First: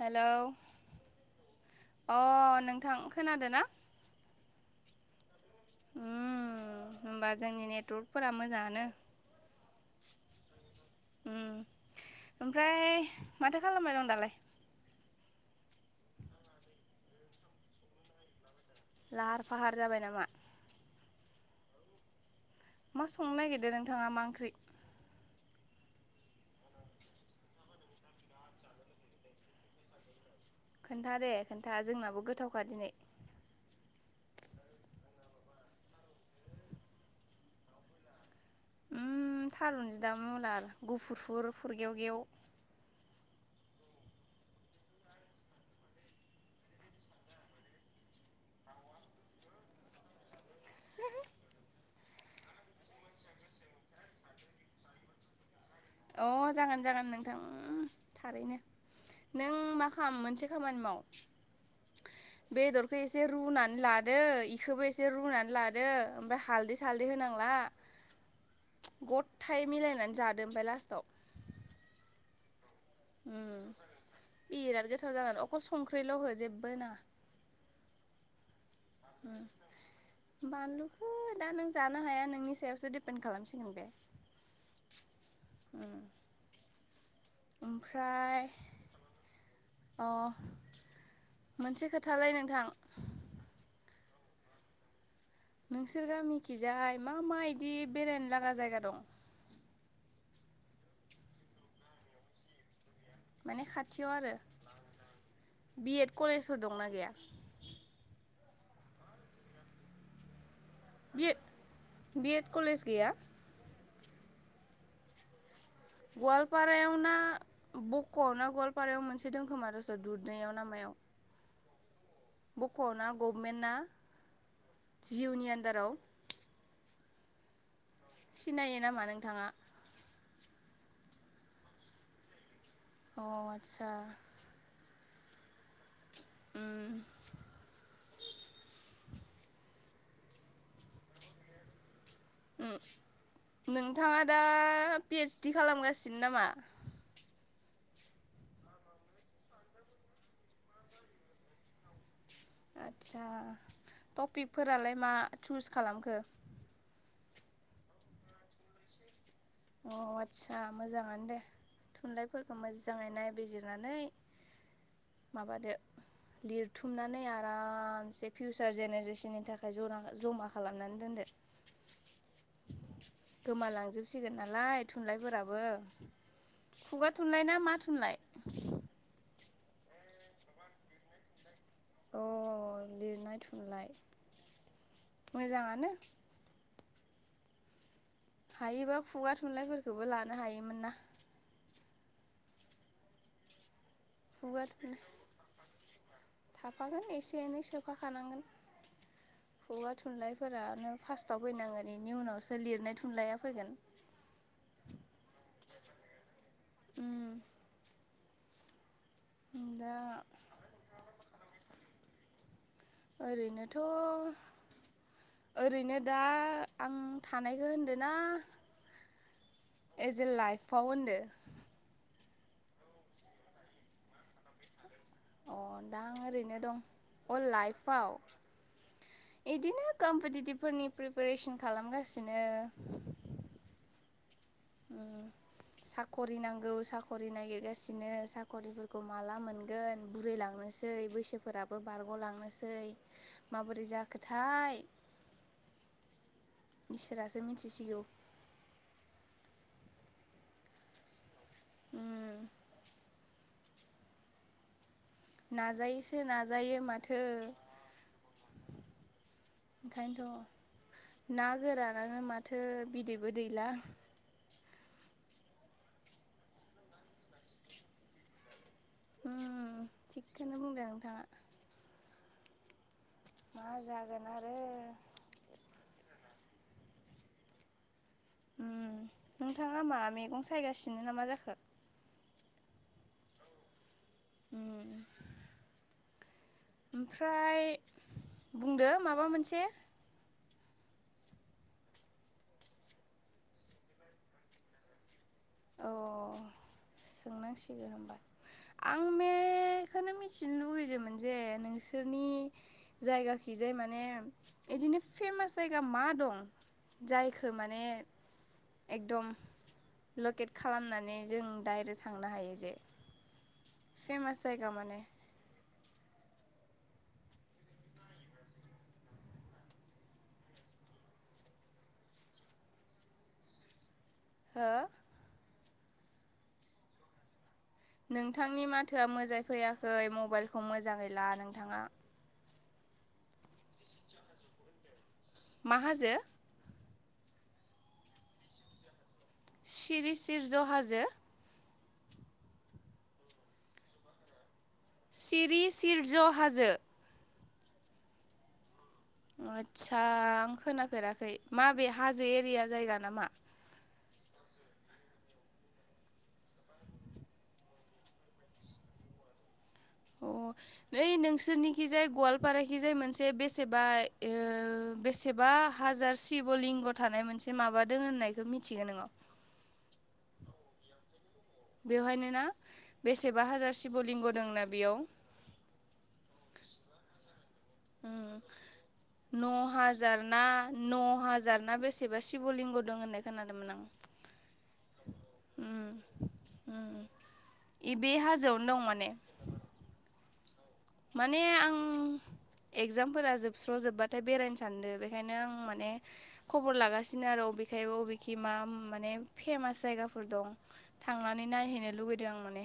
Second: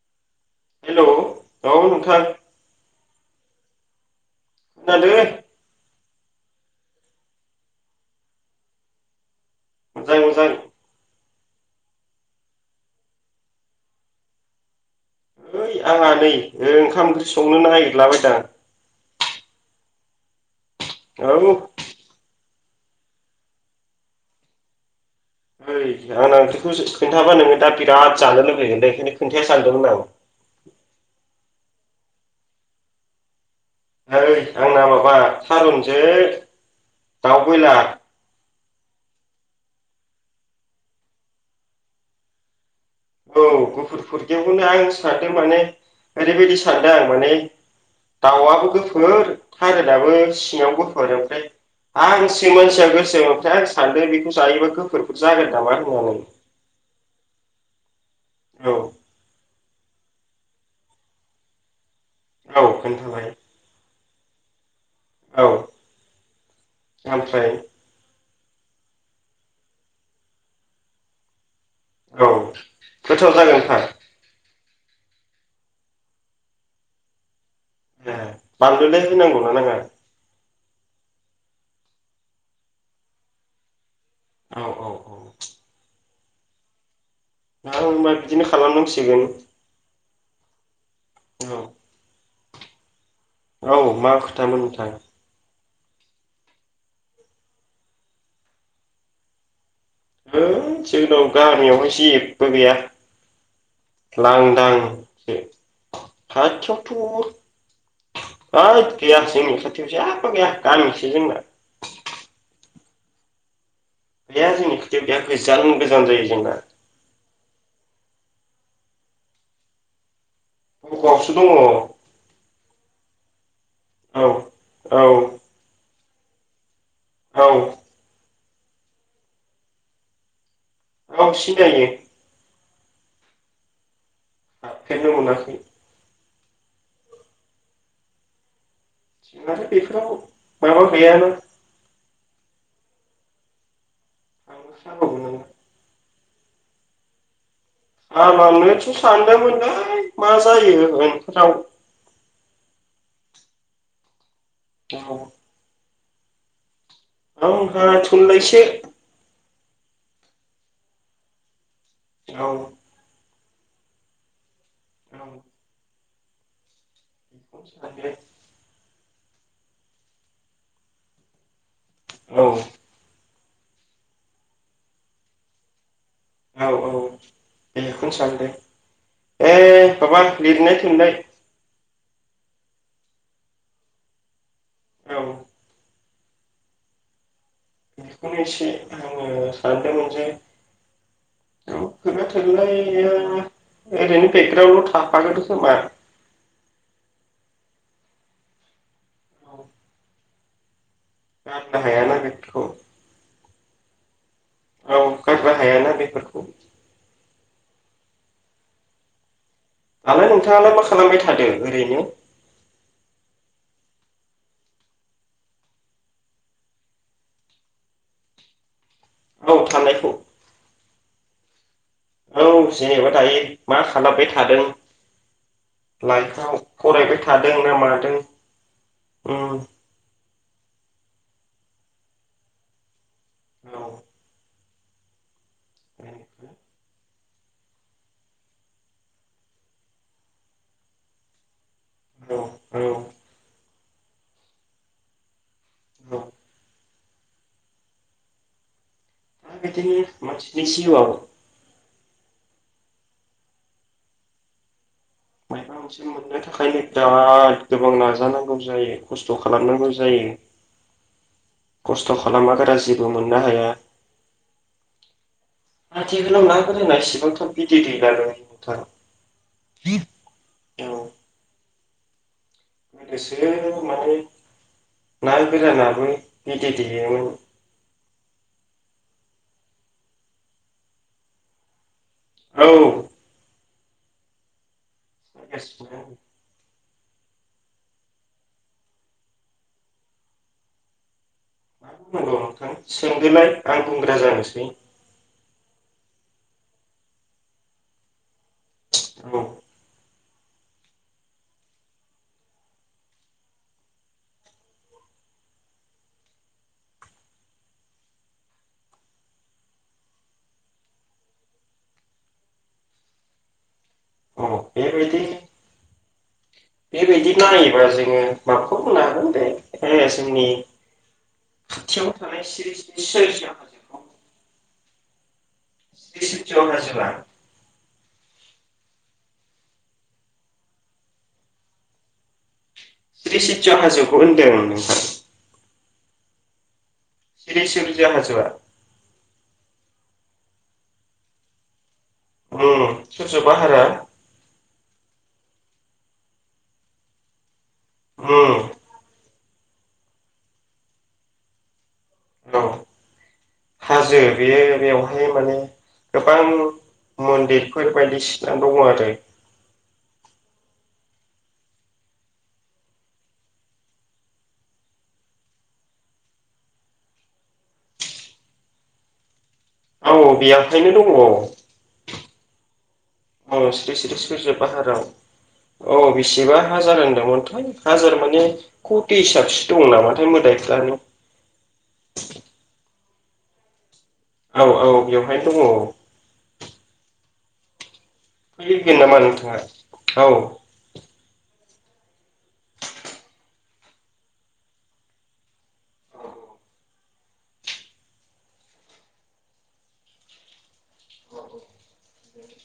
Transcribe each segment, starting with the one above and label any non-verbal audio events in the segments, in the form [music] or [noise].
Hello. Hello औ नोंथां खोनादो ना खोनादो उम होमबा जोंनि नेटवर्कफोरा मोजाङानो मोजां मोजां उम ओमफ्राय माथो खालामबाय दं दालाय ओइ आंहा नै ओ ओंखाम ओंख्रि संनो नागिरलाबायदां लाहार फाहार जाबाय नामा औ मा संनो नागिरदो नोंथाङा मा ओंख्रि [unintelligible] [unintelligible] आंना ओंख्रिखौ स खोनथाबा नोङो दा बिराद जानो लुैगोन दै बेखायनो खिनथाया सानदोंमोन आं खोन्थादे खोन्था जोंनाबो गोथावखा दिनै ओइ आंना माबा थारुनसो दाउ बयलार उम थारुनजो दाउ [unintelligible] उगुफुरफुर फुरगेवगेव औ गुफुर फुरगेवखौनो आं सानदों माने [unintelligible] दाउआबो गोफोर थारोनाबो सिङाव गोफोर ओमफ्राय [unintelligible] अ जागोन जागोन नोंथां उम [unintelligible] थारैनो औ नों मा खाम मोनस मोनसे खामानि माव औ बेदरखो एसे खोन्थाबाय रुनानै लादो इख खोबो एसे औ रुनानै लादो ओमफ्राय हालदै सालदै होनांला ओमफ्राय गदथाय मिलायनानै जादो ओमफ्राय लास्टाव औ गोथाव उम जागोनफा बिराद गोथाव जागोन अखल संख्रिल' हो जेब्बो होनाङा ए बानलुलाय होनांगौ ना उम नाङा? बानलुखौ दा नों जानो हाया नोंनि सायावसो डिपेन्ड खालामसिगोन बे औ औ औ उम ना होमबा ओमफ्राय बिदिनो खालामनांसिगोन अ औ मोनसे खोथालाय नोंथां औ मा खोथामोन नोंथां नोंसोरो मुखिजाहाय मा मा इदि बेरायनो लागा जायगा दं धोइ जोंनाव गामियावहाय जेब्बो गैया माने खाथियाव आरो लांदांसो बिएड कलेजफोर दंना गैया आद गैया जोंनि खाथिआव जेब्बो गैया गामिसो जोंना बिएड बिएड कलेज गैया गैया जोंनि खोथायाव गैया बेसां गोजान जायो जोंना गवालपारायाव ना बक'आव ना गवालपारायाव मोनसे दों खोमा दस दु [unintelligible] अ बक' आवसो दङ' बख'वना गभमेन्टना औ औ जिउनि आन्दाराव औ सिनायो नामा नोंथाङा औ सिनायो अ आतसा हाबफेरनो मोनाखै उम नाथाय बेफोराव माबा गैयानो? उम नोंथाङा दा थांनो जाबावगौ पि नोङो ओइसडि खालामगासि नामा [unintelligible] सानदोंमोनहाय मा जायो उनफोराव आदसा टपिकफोरालाय मा चुस खालामखो आं हा थुनलायसो। अ आटसा मोजाङानो दे औ थुनलाइफोरखौ औ मोजाङै नाय बिजिरनानै माबादेर लिरथुम खांनानै आरामसे सानदों फिउचार जेनेरेसन बिनि थाखाय जरा जमा खालामनानै दोनदो। औ गोमालांजोबसिगोन नालाय थुनलाइफोराबो औ औ खुगा थुनलाइ ना मा दे थुनलाइ बेखौनो सानदों। ए माबा लिरनाय थुनलाइ। अ लिरनाय थुनलाइ औ मोजाङानो [inaudible] बेखौनो एसे हायोबा खुगा आङो थुनलाइफोरखौबो लानो हायोमोन ना औ खुगाथुनलाया ओरैनो खुगा बेकग्राउडल' थुनलाइ थाफागोन खोमा थाफागोन एसे सोफाखानांगोन खुगा थुनलाइफोरानो फार्स्टआव फैनांगोन गारनो बेनि हायाना उनावसो बेफोरखौ लिरनाय थुनलाइया फैगोन औ गारनो हायाना बेफोरखौ उम दा दालाय नोंथाङालाय मा खालामबाय थादो ओरैनो? ओरैनोथ' ओरैनो दा आं थानायखौ होनदों ना औ थानायखौ एस ए लाइफआव होनदों? औ जेनेबा दायो मा खालामबाय थादों अ दा आं लाइफ आव ओरैनो दं फरायबाय थादों ना मादों? उम बिदिनो कम्पिटिटिभफोरनि प्रिपेरेसन खालामगासिनो औ साख'रि नांगौ साखरि नागिरगासिनो साखरिफोरखौ माला मोनगोन बुरैलांनोसै बैसोफोर बो औ बारग'लांनोसै औ माबोरै जाखोथाय औ इसोरासो मिथिसिगौ। बिदिनो मानसिनि जिउ याव उम मायबा मोनसे नाजायोसो मोननो नाजायो थाखायनो माथो बिराद गोबाव नाजानांगौ जायो खस्थ' खालामनांगौ जायो। बे [inaudible] ओंखायनोथ' ना गोरानानो माथो जेबो बिदैबो मोननो हाया दैला आथिखालाव ना गोराना इसेबां थाब बिदै दैलालै नोंथां। ओम थिगखौनो औ बुंदों नोंथाङा। बेसो मा मारै जागोन आरो ना गोरानाबो बिदै दैनो उम नोंथाङा मा मैगं सायगासिनो ना मा जाखो? औ [inaudible] [inaudible] ओमफ्राय बुंदो माबा मोनसे मा बुंनांगौ नोंथां सोंदोलाय आं बुंग्रा जानोसै अ' सोंनांसिगौ होमबा आं औ मेखौनो मिथि मिन्थिनो लुुबैदोंमोन जे नोंसोरनि जायगाखिजाय माने बिदिनो फेमास जायगा मा दं जायखौ माने एकदम लकेट खालामनानै जों दाइ थांनो हायो जे औ फेमास जायगा माने। बेबायदि बेबायदि नायोबा जोङो माखौ बुंना हागोन होनदों जोंनि। खाथियाव थानाय सिरि सिरि [unintelligible] हो [unintelligible] नोंथांनि माथोआ मोजाङै फैयाखै मबाइलखौ मोजाङैला नोंथाङा। सश्रितज हाजोखौ होन्दों। माहाजो? सिरि सलज ह जवा सिरि सिरज हाजो? उम सोर सोर बाहारा सिरि सिरज हाजो। उम आदसा आं खोनाफेराखै माबे हाजो औ एरिया जायगा नामा? हाजो बेयो बेवहाय माने गोबां मन्दिरफोर बायदिसिना दङ आरो। अ नै नोंसोरनिखिजाय गवालपाराखिजाय मोनसे बेसेबा ओ बेसेबा हाजार शिब लिंग थानाय मोनसे माबादों होननायखौ मिथिग नोंगो? [inaudible] औ बेवहायनो दङ। बेवहायनो ना बेसेबा औ हाजार श्री शिब श्री लिंग सुर्य दंना बेयाव? पाहाराव औ बेसेबा हाजार होनदोंमोनथाय हाजार उम माने कौति न' हिसाबसो दं हाजार नामाथाय ना मोदायफोरानो। फुलिंगु दं होननाय खोनादोंमोन आं। औ औ बेवहायनो दङ। उम उम इ बे हाजोआवनो दं फैल फैगोन माने नामा नोंथाङा औ। माने आं एगजामफोरा जोबस्र जोब्बाथाय बेरायनो सानदों बेखायनो आं माने खबर लागासिनो आरो। बेखाय बबेखि मा माने फेमास जायगाफोर दं। थांनानै नायहैनो लुगैदों आं माने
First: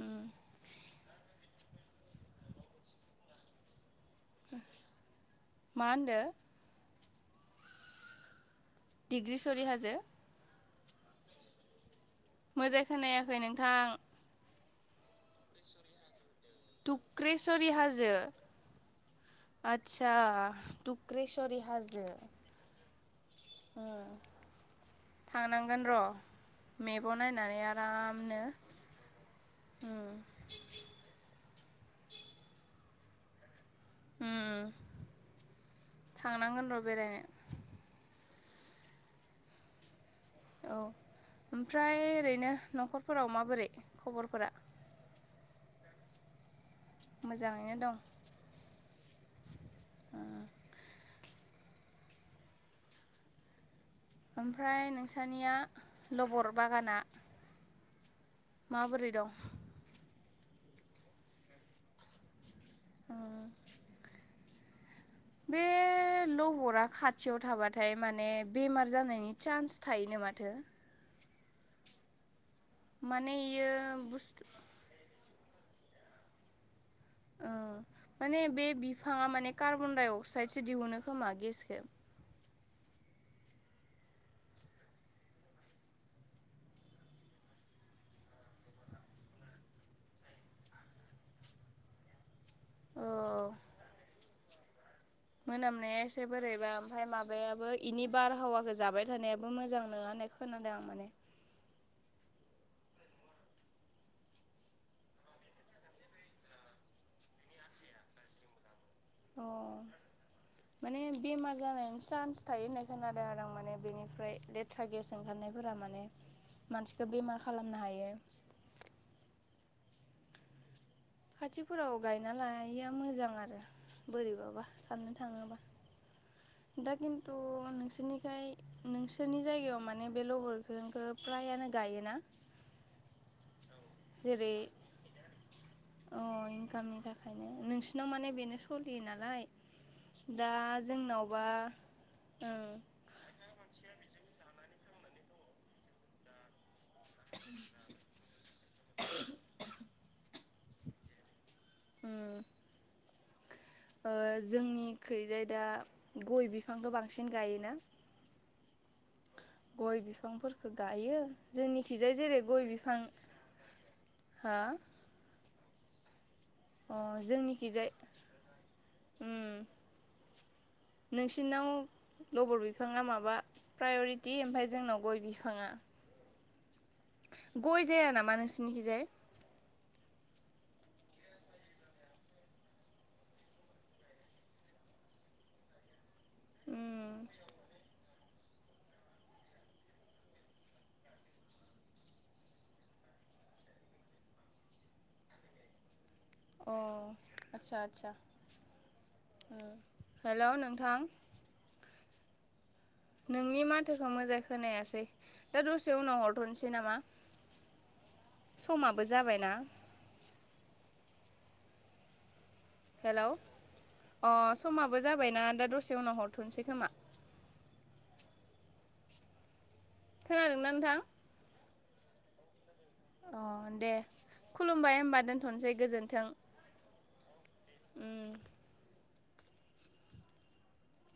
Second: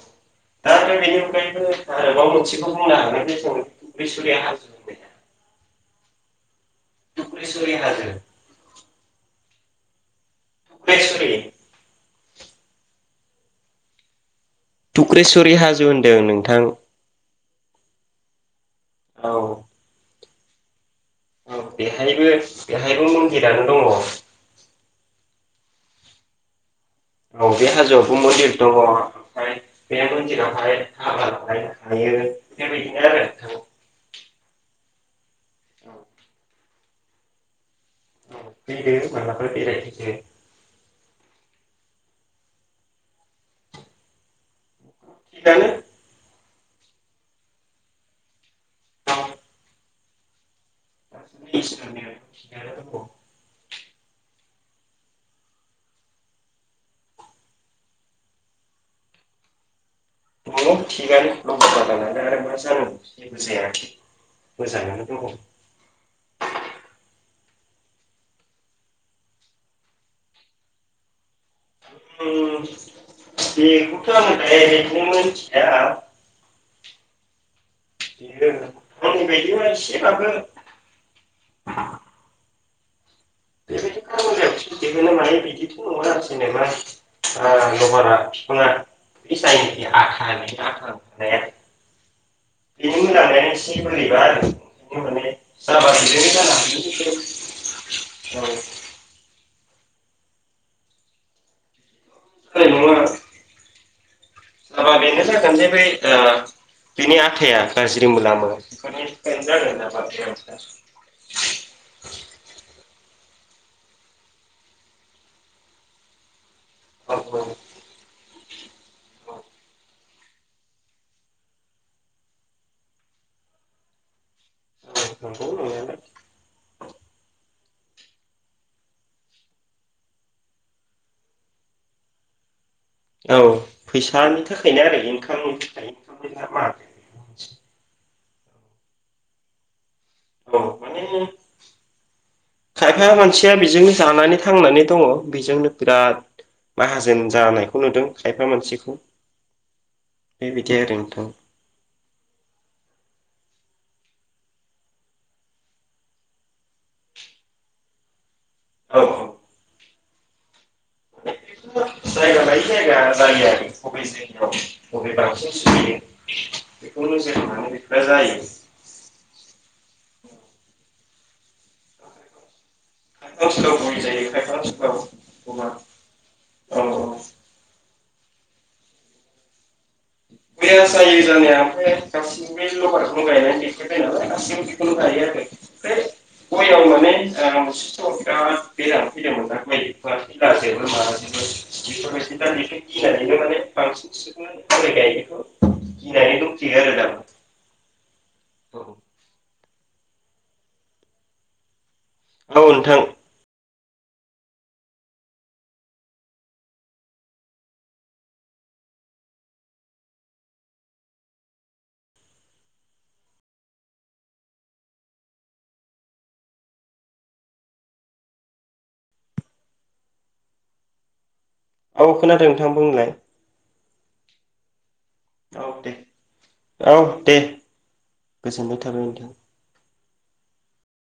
उम। दा ओमफ्राय बेनि अनगायैबो आरोबाव मोनसेखौ बुंनो हागोन जे जों रिसुरया हाजो मा होनदो? रिसुरिया हाजो। डिग्रि सरिहाजो? बेसरि मोजां खोनायाखै नोंथां। टुक्रेस्वरि हाजो होनदों नों थुक्रेसरि हाजो। औ आतसा। औ बेहायबो बेहायबो मन्दिरानो दङ। थांगोन र। मेपाव औ नायनानै बे हाजोआवबो आरामनो मन्दिर दङ ओमफ्राय बे उम मन्दिरावहाय हाबाबो होयोे बेदि बेथ उम थांनांगोन र बेरायनो। औ फैदो मलााबा बेरायफैदो। औ ओमफ्राय ओरैनो नखरफोराव माबोरै खबरफोरा? थिगानो। मोजाङैनो दं। दं [unintelligible] ओमफ्राय नोंसानिया लबर बागाना माबोरै दं? दङ थिगानो न जाल आरो मा जानांगौ जेबो जायाखै मोजाङानो। दङ उम बे लहरा खा थियाव थाबाथाय माने बेमार जानायनि चान्स थायोनो माथो? उम माने इयो बेखौथो बुस्थु आङो य मोनथिया। माने बे आंनि बिफाङा माने बायदिबा एसेबाबो कार्बन-डाइ-अक्साइड गेसो दिहुनो खोमा गेसखौ? बे बायदि कार्बन डा दिहुनो माने बिदिथ' नङा आरो जेनेबा लबारा बिफाङा। बिसायो आ आ [inaudible] बिनि उन म नोंसे गोरलैबा आरो [unintelligible] माने जाबा मोनामनाया एसे बेजोंनो बोरैबा ओमफ्राय जानो माबायाबो इनि हागौ बारहावाखौ जाबाय थानाया बबो मोजां नङा होननाय खोनादों आं माने इ मा [unintelligible] हाबा बेनो जागोन जे ब बिनि आथाया गाज्रि मोनामो खज गा अ ब माने [unintelligible] ओ माने बेनिफ्राय लेथ्रा गेस ओंखारनायफोरा माने [inaudible] मानसिखौ बेमार औ खालामनो हायो खाथिफोराव गायना लानाया मोजां आरो बोरैबा साननो नंगौ थाङोबा नंनायालाय दा खिन्थु अ नोंसोरनिखै नोंसोरनि जायगायाव माने बे लबर बिफांखौ फ्रायानो गायोना [inaudible] औ फैसानि जेरै थाखायनो इनकामनि फिथाइ अ इनकामनि थाखायनो नोंसिनाव माने बेनो सोलियो नालाय दा औ माने जोंनावबा ओ खायफा मानसिया बेजोंनो जानानै थांनानै दङ बेजोंनो बिराद माहाजोन जानायखौ नुदों खायफा मानसिखौ बेबायदि आरो नोंथां उम ओ जोंनि खैजाय दा गय बिफांखौ बांसिन गायोना औ औ गय बिफांफोरखौ गायो जोंनि खिजाय जेरै जायगा लायै गय बिफां जायगा जायो आरो बबे हो बेनो म बेख जाय [unintelligible] नोंसिनि नाव लबर बिफाङा माबा खायफा ओनसोलाव गय जायो प्रायरिटि खायफा ओमफ्राय जोंनाव गय बिफाङा ओनसोलाव औ औ गय जाया नामा नोंसिनिखैजाय बेयो जायो जानाया ओमफ्राय गासिबो लबरखौनो गायनानै देखायबाय नालाय गाससिबो बेखौनो गायो [inaudible] गययाव मानें मोनसे समाव बिराद गोजान फैदोंमोन नना गय म फैलाजोबो माबाजोबो [unintelligible] बे दि माने बांसिन [unintelligible] गय गायनायखौ गिनानै अ दंखियो आरो द आदसा आदसा [unintelligible] हेल' नोंथां औ नोंथां नोंनि मा थोखौ मोजाङै खोनायासै दा दसे उनाव हरथ'नोसै नामा समाबो जाबायना हेलौ अ समाबो जाबायना दा दसे उनाव हरथ'सै खोमा खोनादोंना नोंथां औ खोनादों नोंथां बुंलाय अ दे खुलुमबाय होमबा औ दोन्थ'नोसै दे गोजोन्थों औ दे उम। गोजोननाय थाबाय नोंथां